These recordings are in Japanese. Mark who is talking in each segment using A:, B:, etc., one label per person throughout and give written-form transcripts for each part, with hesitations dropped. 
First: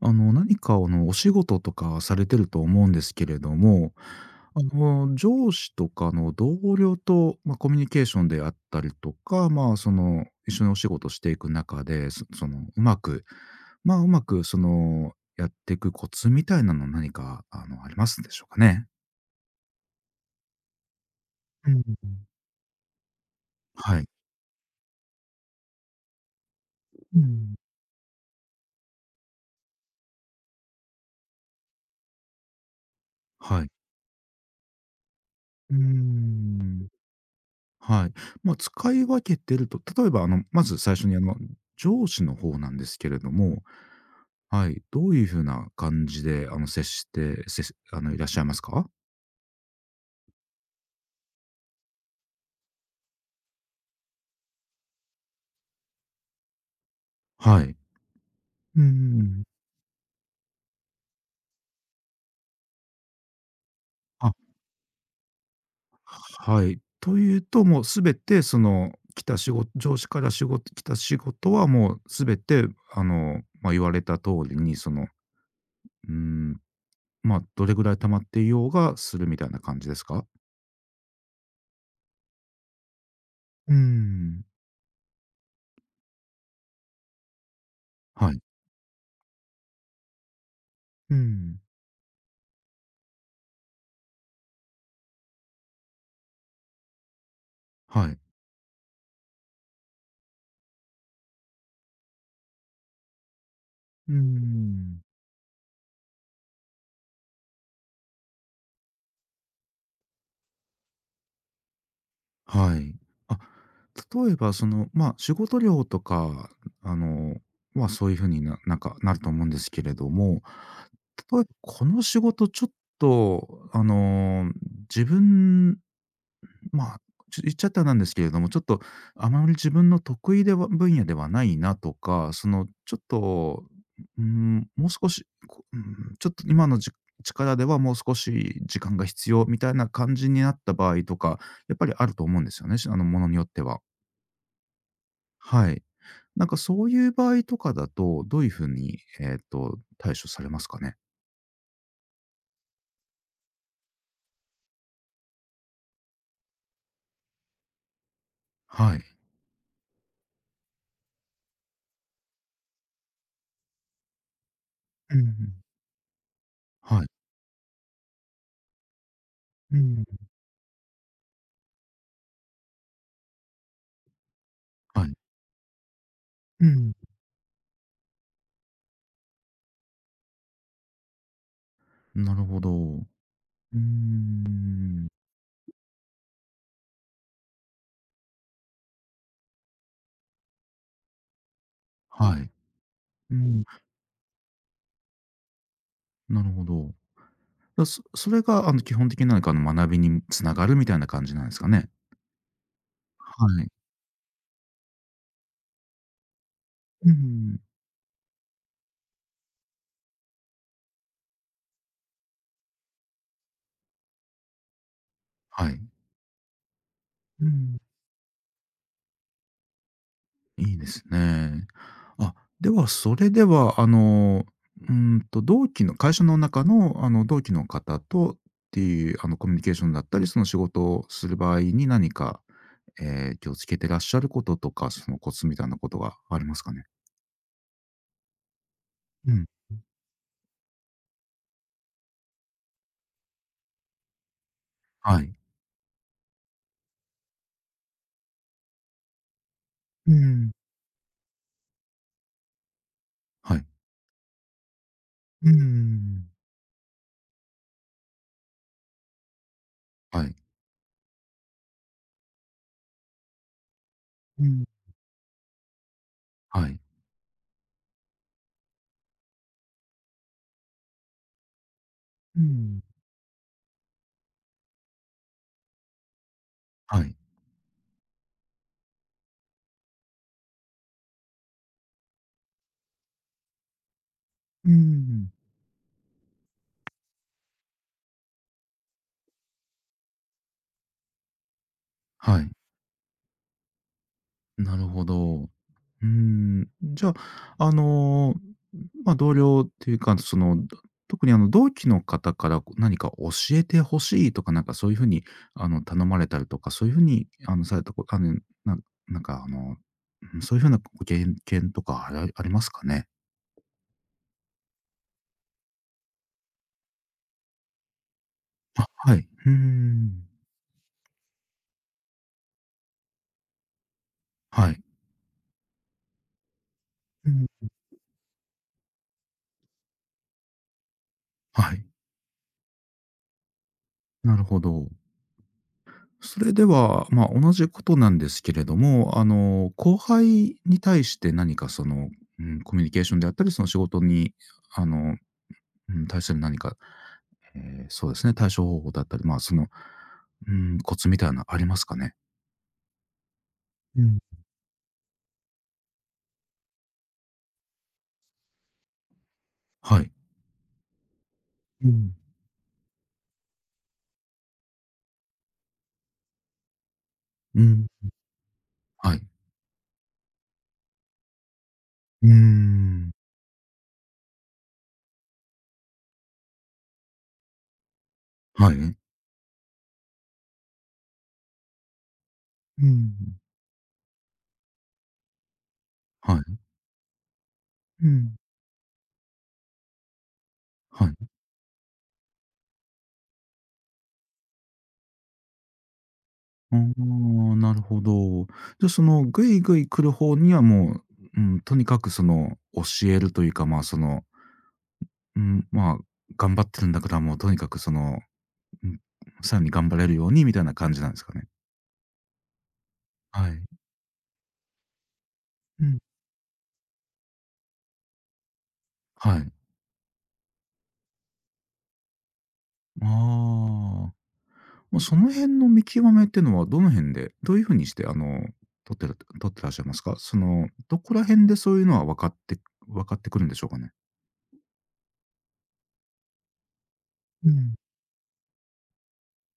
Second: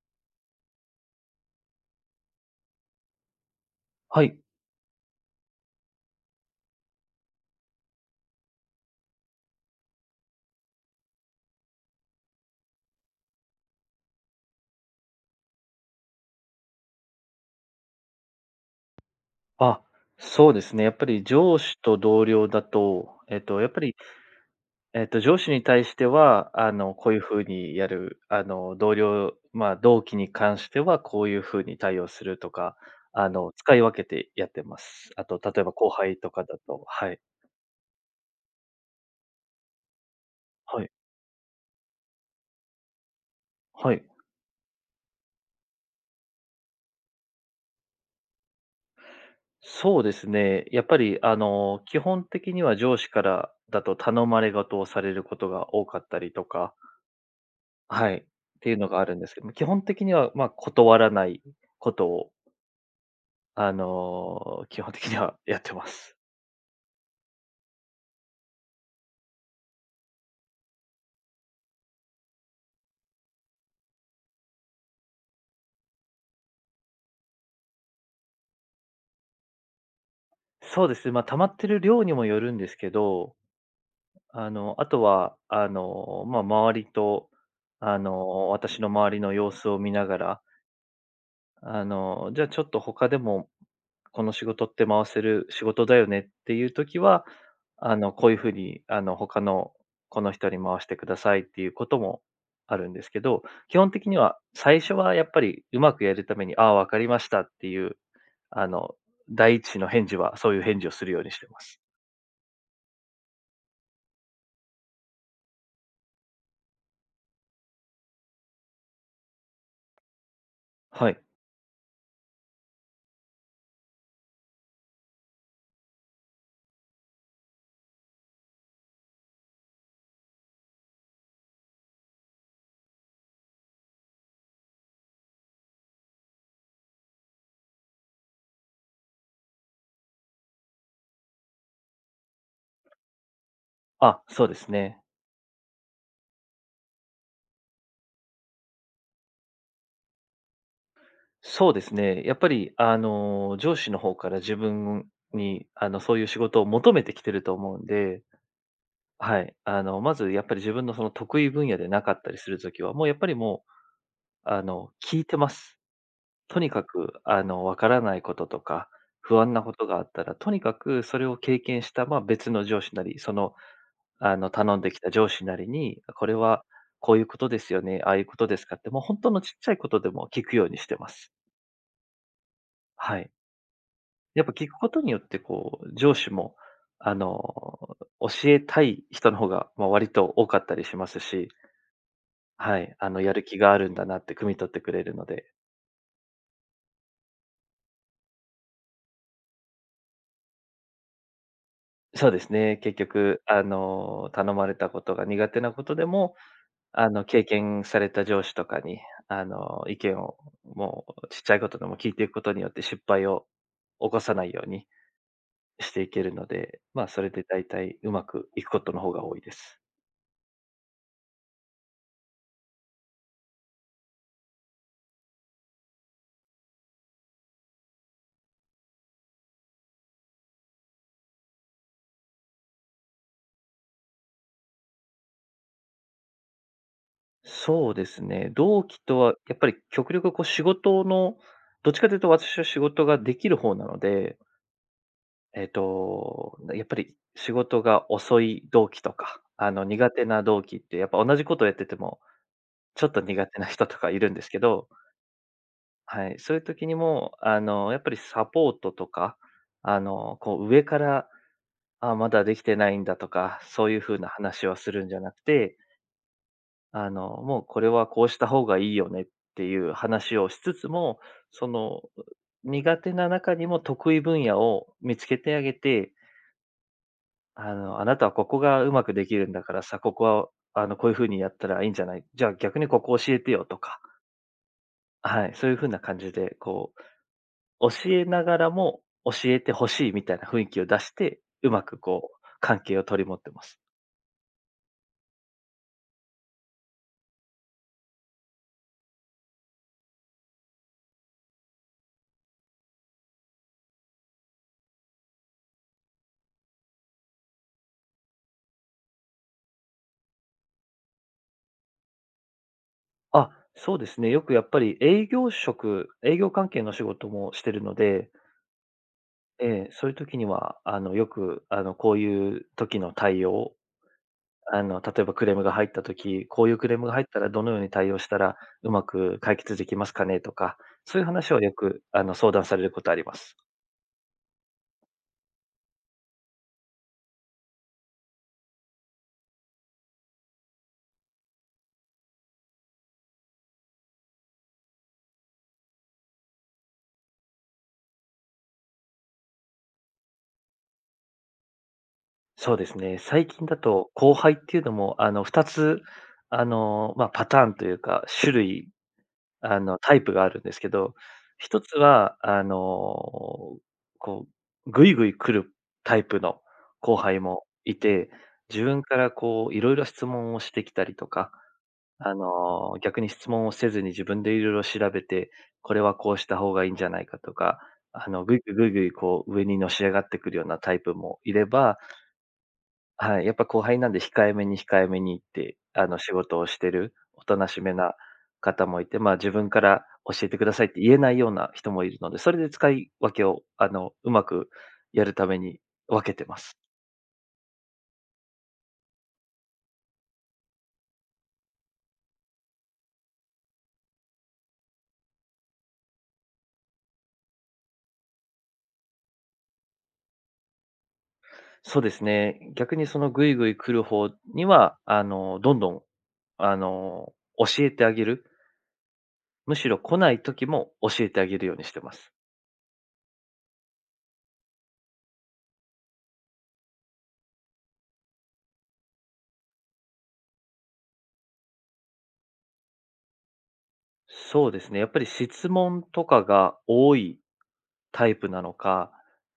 A: 何かお仕事とかされてると思うんですけれども、
B: はい。
A: 上司とかの同僚と、まあ、コミュニケーションであったりとか、まあ、一緒にお仕事していく中で、そその、うまく、まあ、うまくやっていくコツみたいなの何か、ありますでしょうかね？
B: あ、そうですね。やっぱり上
A: う
B: 司と同
A: ん、
B: 僚だと、やっぱり、
A: はい。
B: 上司に対しては、こう
A: う
B: いうふう
A: ん。
B: にやる、同僚、まあ、同期に関しては、こういうふうに対応するとか、
A: はい。
B: 使い分けてやってます。あと、例えば
A: うー
B: 後輩とかだと、
A: ん。
B: はい。
A: はい。まあ、使い分けてると、例えばまず
B: はい。
A: 最初に上司の方なんですけれども、
B: はい。
A: はい、どういう風な感じで接しいらっしゃいますか？
B: そうですね。やっぱり、基本的には上司からだと頼まれ事をされることが多かったりとか、
A: はい。
B: はい。っていう
A: う
B: のがあるんですけ
A: ん、
B: ども、基本的には、まあ、断らないことを、
A: あ、
B: 基本的にはやってます。
A: はい。というと、もうすべて来た仕事上司から仕事来た仕事はもうすべてまあ、言われた通りにうん、まあ、どれぐらい溜まっていようがするみたいな感じですか？
B: そうですね、まあ、溜まってる量にもよるんですけど、
A: うん。
B: あとは、まあ、周りと、
A: はい。
B: 私の周りの様子を見ながら、
A: うん。
B: じゃあちょっと他でも、この仕事って回せる仕事だよねっていう時は、
A: はい。
B: こういう風に、他のこの人に回してくださいっていうこともあるんですけど、基本的
A: うー
B: には最初
A: ん。
B: はやっぱりうまくやるために、ああ、わかりましたっていう、あの、第一の返事はそういう返事をするようにしてます。
A: はい。あ、例えばまあ、仕事量とか、あの、まあ、そういう風になんか、なると思うんですけれども、
B: はい。
A: 例えばこの仕事ちょっと、自分、まあ、言っちゃったらなんですけれども、ちょっとあまり自分の得意では分野ではないなとか、ちょっと、もう少し、ちょっと今の力ではもう少し時間が必要みたいな感じになった場合とか、やっぱりあると思うんですよね、しものによっては。
B: あ、そうですね。
A: はい。なんかそういう場合とかだと、どういうふうに、対処されますかね？
B: そうですね。やっぱり、上司の方から自分に、そういう仕事を求めてきてると思うんで、
A: はい。
B: はい。まずやっぱり自分のその得意分野でなかったりするときは、もうやっぱりもう、
A: う
B: 聞いてま
A: ん、
B: す。とにか
A: は
B: く、
A: い。
B: わからないこととか、不安なこ
A: う
B: とがあ
A: ん。
B: ったら、とにかくそれを経験した、まあ、別の上司なり、その、頼んでき
A: はい、うん。は
B: た
A: い。
B: 上司なりに、これは
A: うん。
B: こういうことですよね、ああいうことですかって、もう本当のちっちゃいことでも聞くようにしてます。
A: なるほど。
B: はい。
A: うー
B: やっぱ聞くこと
A: ん。
B: によって、こう、上司も、あの、教えたい人の方が、まあ、割と多かったりしますし、
A: はい。
B: はい、や
A: う
B: る気
A: ん、
B: があるんだなって汲み取ってくれるので。
A: なるほど。それが基本的ななんか学びに繋がるみたいな感じなんですかね？
B: そうですね、結局、
A: はい。
B: 頼まれたことが苦手なことでも、
A: う
B: 経
A: ん。
B: 験された上司とかに、意見をもうちっちゃいことでも聞いていくことによって失敗を起こさないように
A: はい。
B: していけるので、まあ、それで
A: う
B: 大
A: ん。
B: 体うまくいくことの方が多いです。
A: いいですね。あ、それでは同期の会社の中の同期の方とっていうコミュニケーションだったり、その仕事をする場合に何か、気をつけてらっしゃることとか、そのコツみたいなことがありますかね？
B: そうですね、同期と
A: う
B: は
A: ん。
B: やっぱり極力こう仕事の、どっちかというと私は仕事ができる方なので、
A: はい。
B: やっぱり仕事が遅い同期とか、苦
A: う
B: 手な
A: ん。
B: 同期ってやっぱ同じことをやってても、ちょっと苦
A: は
B: 手
A: い。
B: な人とかいるんですけど、
A: うん。
B: はい、そういう時にも、やっぱりサポートとか、
A: はい。
B: こう上から、あ、まだできてないんだとか、そういう風な
A: うん、
B: 話はするんじゃなくて、
A: はい。
B: もうこれはこうした方がいいよねっていう話をしつつも、その、
A: うん。
B: 苦手な中にも得意分野を見つけてあげて、
A: はい。
B: あなたはここがうまくできるんだからさ、ここは、こういう風にやったらいいんじゃない、じゃあ逆にここ教えてよとか、
A: うん。
B: はい、そういう風な感じで、こう、教えながらも教えてほしいみたいな雰囲気を出して、うまくこう、
A: はい、
B: 関係を取り持ってます。
A: なるほど。うーん、じゃあ、まあ、同僚っていうか、特に同期の方から何か教えてほしいとか、なんかそういう風に、頼まれたりとか、そういう風に、あの、されたこあの、なんなんかうん、そういう風なご経験とかありますかね？
B: あ、そうですね。よくやっぱり営業職、営業関係の仕事もしてるので、
A: はい。うー
B: ええ、そういう
A: ん。
B: 時には、よく、こういう時の対応、
A: はい。
B: 例えばクレームが入った時、こういうクレームが入っ
A: う
B: た
A: ん。
B: らどのように対応したらうまく解決できますかねとか、そういう話をよ
A: はい、
B: く相談されることあります。
A: なるほど。それでは、まあ、同じことなんですけれども、後輩に対して何かうん、コミュニケーションであったり、その仕事に、あの、うん、対する何か、そうですね、対処方法だったり、まあ、うん、コツみたいなのありますかね？
B: そうですね。最近だ
A: う
B: と
A: ん。
B: 後輩っていうのも2つ、まあ、パターンというか、種類、
A: はい。
B: タイプがあるんですけど、1
A: う
B: つ
A: ん。
B: はこうぐいぐい来るタイプの後輩
A: う
B: も
A: ん、
B: いて、自分
A: は
B: か
A: い。
B: らこういろいろ質問をしてきたりとか、
A: うーん、
B: 逆に質問をせずに自分でいろいろ調べて、これはこうした方がいいんじゃないかとか、ぐい
A: は
B: ぐいぐい
A: い。
B: ぐいこう上にのし上がってくるようなタイプもいれば、
A: うん。
B: はい、やっぱ後輩なんで控えめに控えめにって、仕
A: はい。
B: 事をしてる、おとなしめ
A: う
B: な
A: ん。
B: 方もいて、まあ、自分から教えてくださいって
A: は
B: 言
A: い。
B: えないような人もいるので、それで使い分けを、うまくやるために分けてま
A: あ
B: す。
A: あ、なるほど。じゃ、ぐいぐい来る方にはもう、うん、とにかく教えるというか、まあ、うん、まあ、頑張ってるんだから、もうとにかくうん、さらに頑張れるようにみたいな感じなんですかね？
B: そうですね。逆にそのぐ
A: は
B: い
A: い。
B: ぐい来る方には、どん
A: う
B: ど
A: ん、
B: ん、あの、教えてあげる。
A: はい。
B: むしろ来ない時も教えてあげるようにしてます。
A: ああ。ま、その辺の見極めってのはどの辺で、どういう風にして、取ってらっしゃいますか？どこら辺でそういうのは分かってくるんでしょうかね？
B: そうですね。やっぱり質問とかが多い
A: うん。
B: タイプなのか、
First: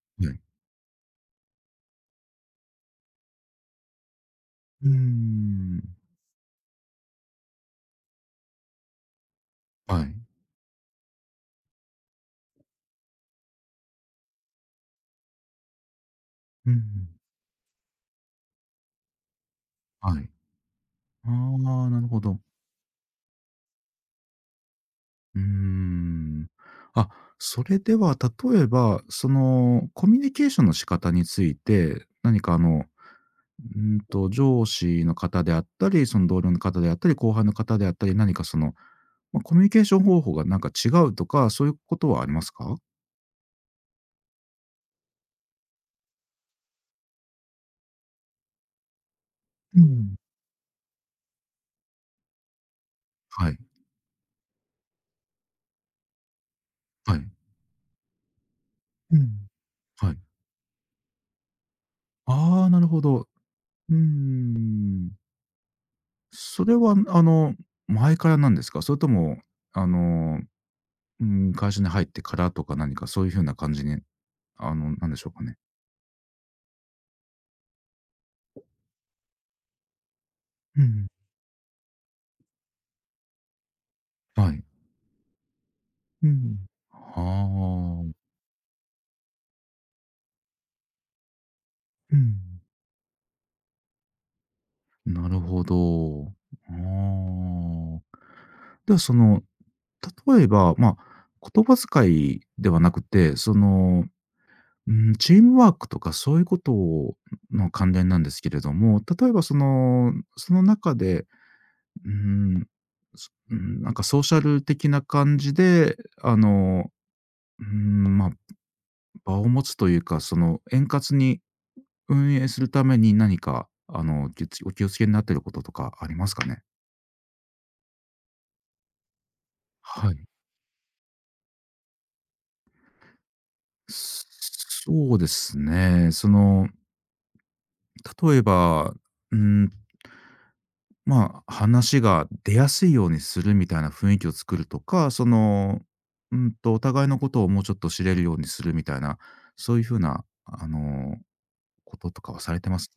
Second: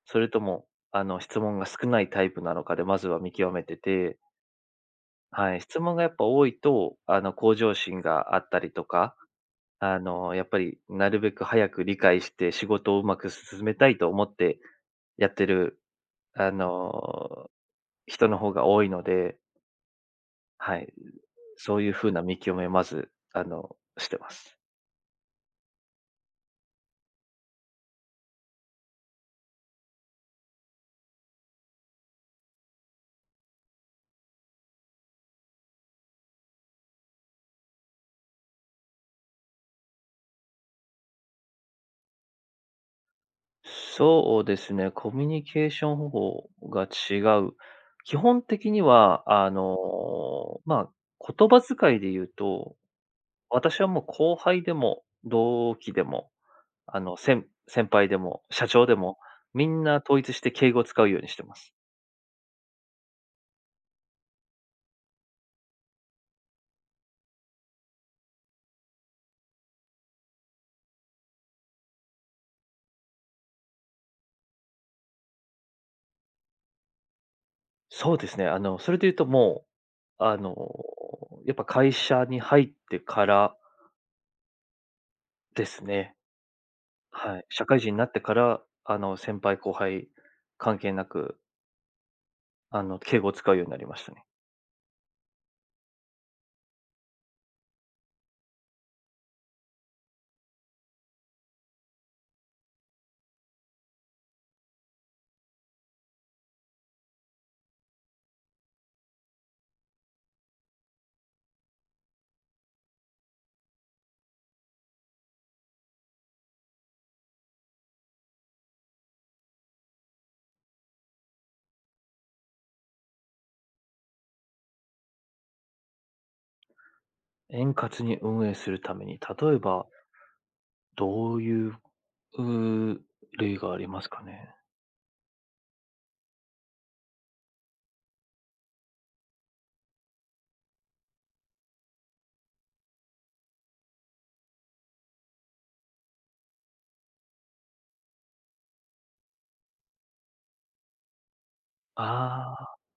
B: それ
A: はい。
B: とも、質問が少ないタイプなのかで、まずは見極めてて、
A: うー
B: はい。
A: ん。
B: 質問がやっぱ多いと、向上心があったりとか、
A: はい。
B: やっぱりなるべく早く理解して仕事をうまく進めたいと思ってやってる、あ
A: うん。
B: の、人の方が多いので、
A: はい。
B: はい、
A: あ
B: そうい
A: あ、
B: う
A: なる
B: 風
A: ほ
B: な見
A: ど。
B: 極めをまず、してます。
A: うーん。あ、それでは例えば、コミュニケーションの仕方について、何か上司の方であったり、その同僚の方であったり、後輩の方であったり、何かま、コミュニケーション方法がなんか違うとか、そういうことはありますか？
B: そうですね、コミュニケーション方法が違う。基本的には、
A: うん。
B: まあ、言葉遣いで言うと、
A: はい、
B: 私はもう後輩でも同期でも、
A: はい。
B: 先輩でも社長で
A: う
B: も、
A: ん。
B: みんな
A: はい。
B: 統一して敬語を使うようにしてます。
A: ああ、なるほど。うーん。それは前からなんですか？それとも、あのうん、会社に入ってからとか何かそういう風な感じに、なんでしょうかね。
B: そうですね。それで言うともう、
A: うん。
B: やっぱ会社に入ってから
A: はい。
B: ですね。
A: うん。
B: はい。社会人に
A: は
B: なって
A: あ。
B: から、先輩後輩関係なく、
A: うん。
B: 敬語を使うようになりましたね。
A: なるほど。ああ。ではその、例えば、まあ、言葉遣いではなくて、うん、チームワークとかそういうことをの関連なんですけれども、例えばその中で、うん、なんかソーシャル的な感じで、あの、うん、まあ、場を持つというか、円滑に運営するために何か、お気を付けになっていることとかありますかね？
B: 円滑に運営するために、例えば、
A: はい。
B: どういう、うー例がありますかね。
A: そうですね。例えば、うん、まあ、話が出やすいようにするみたいな雰囲気を作るとか、お互いのことをもうちょっと知れるようにするみたいな、そういうふうな、こととかはさ
B: あ
A: れ
B: あ、
A: てます？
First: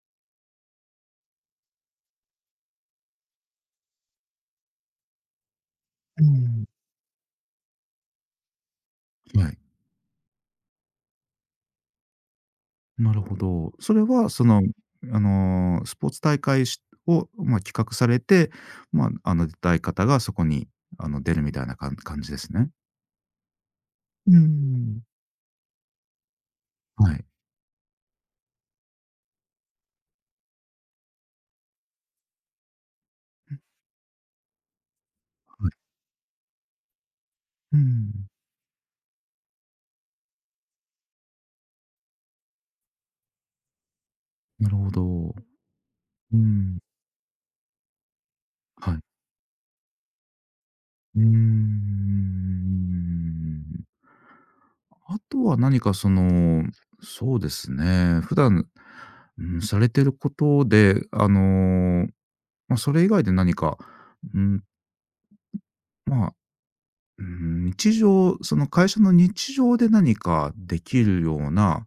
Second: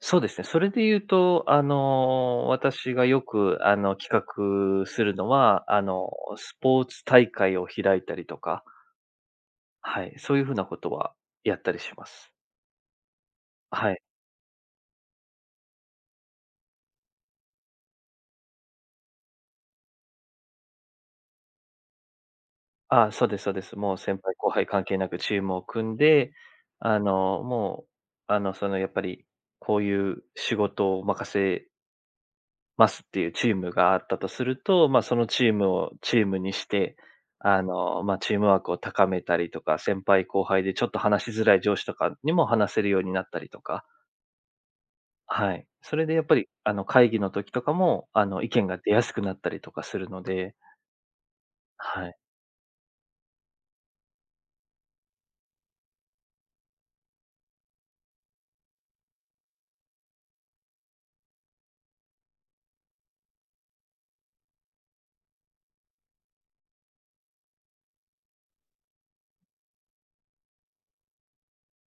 B: そうですね。それで言うと、私がよく、企画するのは、
A: う
B: ス
A: ん。
B: ポーツ大会を開いたりとか、
A: はい。
B: はい、そういう風なことはやったりします。
A: なるほど。そ
B: は
A: れ
B: い。
A: はスポーツ大会を、まあ、企画されて、出たい方がそこに、出るみたいな感じですね？
B: ああ、そうですそうです。もう先
A: うー
B: 輩後輩関係
A: ん。
B: なくチームを組んで、
A: はい、はい。
B: もう、その、やっぱり、こういう仕事を任せますっていうチームがあったとすると、まあ、そのチームをチームにして、
A: う
B: まあ、
A: ん、
B: チームワークを高めたりとか、先輩後輩でちょっと話しづらい上司とかにも話せるようになったりとか、
A: なるほど。
B: はい。それでやっぱ
A: うー
B: り、
A: ん、
B: 会議の時とかも、意見が出
A: はい。
B: やすくなったりとかするので、
A: うー
B: はい。
A: ん。あとは何かそうですね、普段、うん、されてることで、まあ、それ以外で何か、うん、ま日常、その会社の日常で何かできるような、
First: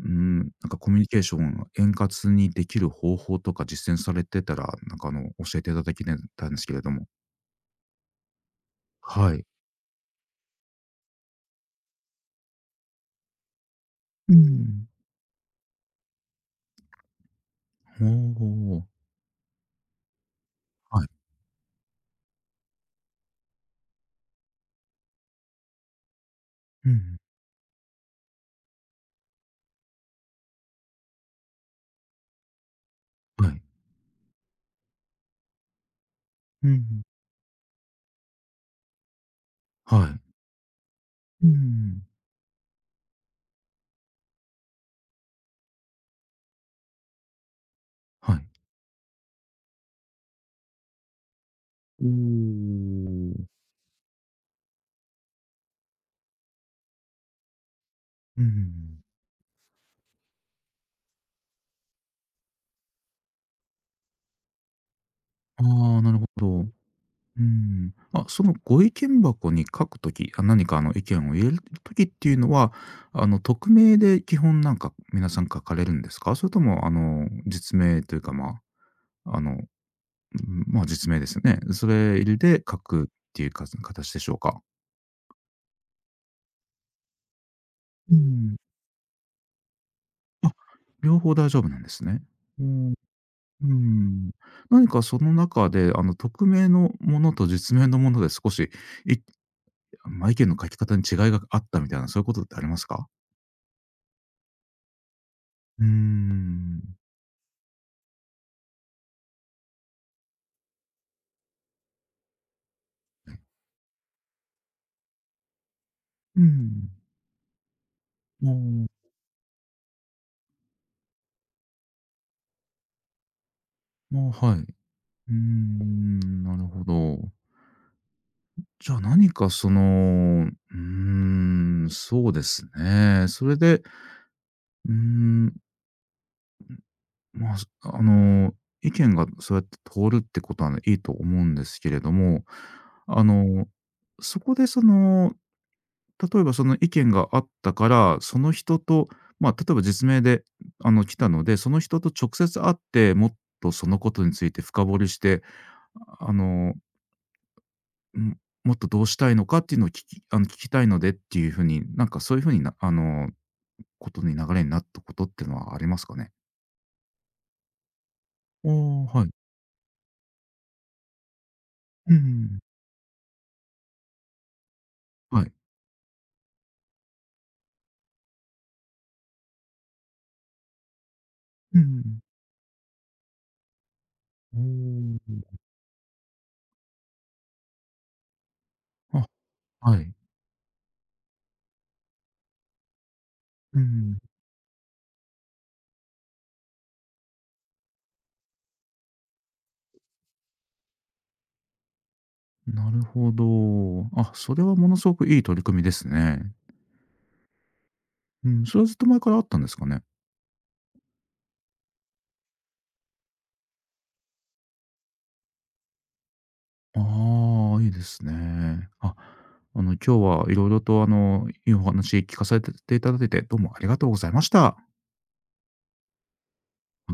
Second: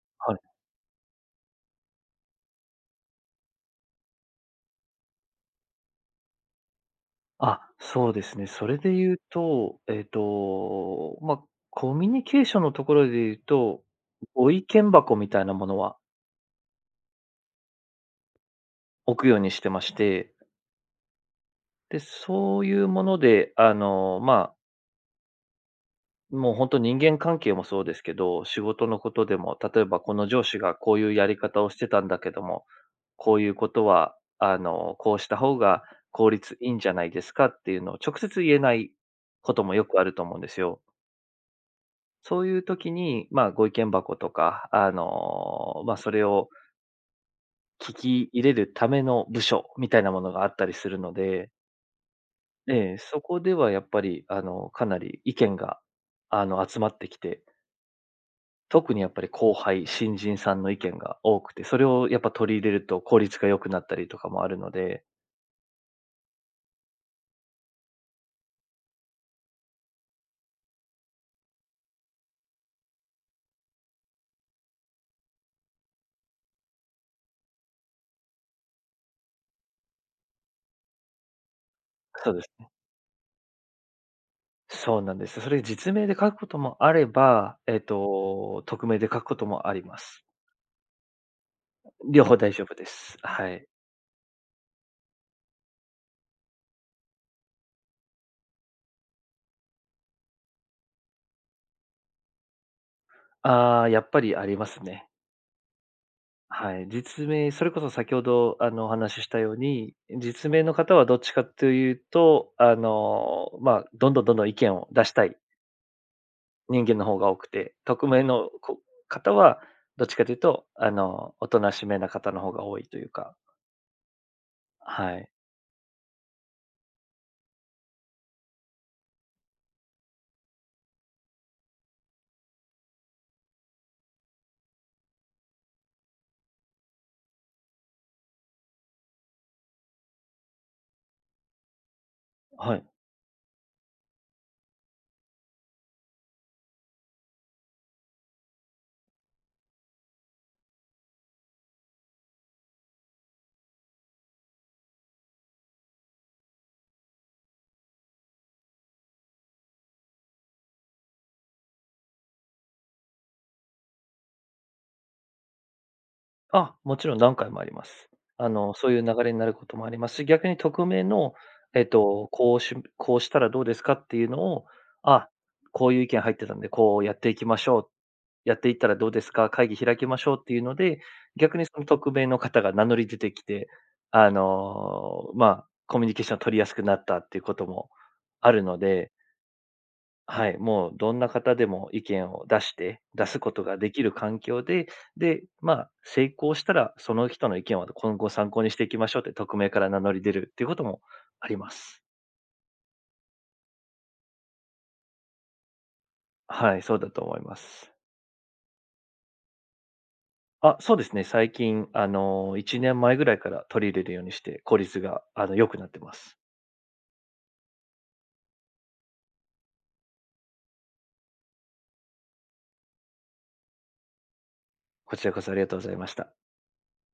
B: はい。
A: なんかコミュニケーションを円滑にできる方法とか実践されてたら、なんか教えていただきたいんですけれども。
B: あ、そうですね。それで言う
A: はい。
B: と、まあ、コミュニケーションのところで言うと、
A: う
B: ご意
A: ん。
B: 見箱みたいなものは
A: ほう、
B: 置くようにしてまして、
A: はい。
B: で、そういうもので、まあ、もう本当
A: う
B: 人
A: ん。
B: 間関係もそうですけど、仕事のことでも、例えばこの上司がこういうやり方をしてたんだけども、こう
A: は
B: いう
A: い。
B: ことは、こうした方が効率
A: う
B: いいんじゃ
A: ん。
B: ないですかっていうのを直接言えないこともよく
A: は
B: ある
A: い。
B: と思うんですよ。
A: うん。
B: そういう時に、まあ、ご意見箱とか、まあ、それを聞き
A: は
B: 入
A: い。
B: れるための部署みたいなものがあったりするので、
A: お
B: ええ、そ
A: お。
B: こではやっぱり、かなり意見が、集まってきて、
A: う
B: 特に
A: ん。
B: やっぱり後輩、新人さんの意見が多くて、それをやっぱ取り入れると効率が良くなったりとかもあるので、
A: ああ、なるほど。うん。あ、そのご意見箱に書くとき、あ、何か意見を入れるときっていうのは、匿名で基本なんか皆さん書かれるんですか？それとも実名というか、まあ、あの、うん、まあ、実名ですよね。それ
B: そうです
A: で
B: ね。
A: 書くっていうか形でしょうか？
B: そうなんです。それ実名で書くこともあれば、
A: うん。
B: 匿名で書くこともあります。
A: あ、両方大丈夫なんですね。
B: 両方大
A: う
B: 丈夫で
A: ん。
B: す。はい。
A: うん。何かその中で匿名のものと実名のもので少し、いまあ、意見の書き方に違いがあったみたいなそういうことってありますか？
B: ああ、やっぱりありますね。
A: うー
B: は
A: ん。
B: い。実名、それこそ先ほどお話ししたように、実名の方はどっちかというと、まあ、どんどんどんどん意見を出したい
A: う
B: 人
A: ん。
B: 間の方が多くて、匿名の
A: ま
B: こ
A: あ
B: 方はどっちかというと、おとなしめな方の方が多いというか、
A: まあ、はい。う
B: はい。
A: ーん、なるほど。じゃあ何かうーん、そうですね。それで、うーん、まあ、あの、意見がそうやって通るってことはねいいと思うんですけれども、
B: はい。
A: あの、そこで例えばその意見があったから、その人と、まあ、例えば実名で、来たので、その人と直接会って、もっとそのことについて深掘りして、あの、ん、もっとどうしたいのかっていうのを聞きたいのでっていう風に、なんかそういう風になあの、ことに流れになったことっていうのはありますかね？
B: あ、もちろん何回もあります。
A: ああ、
B: そういう流
A: は
B: れに
A: い。
B: なることもありますし、逆に匿名の、
A: う
B: こ
A: ん、
B: うしこうしたらどうですかっていうのを、あ、
A: はい。
B: こういう意見入ってたんで、こうやっていきましょう、やっていったらどうですか、会議開きましょうっていうので、逆に
A: う
B: その匿
A: ん、
B: 名の方が名乗り出てきて、まあ、コミュニケーション取りやすくなったっていうこともあるので、
A: おー、あ、はい。
B: はい、もうどんな方でも意見を出して、出すことが
A: う
B: できる環境で、で、まあ、成功したら、その人の意見は今後参考にしていきましょうって、匿名から名乗り出るっていうこともあります。
A: ん。なるほど。あ、それはものすごくいい取り組みですね。
B: はい、そうだと思います。
A: うん、それはずっと前からあったんですかね。
B: あ、そうですね、最近、1年前ぐらいから取り入れるようにして、効率が、良くなってます。
A: ああ、いいですね。あ、今日はいろいろといいお話聞かされていただいて、どうもありがとうございました。は
B: こちらこそありがとうございました。
A: い。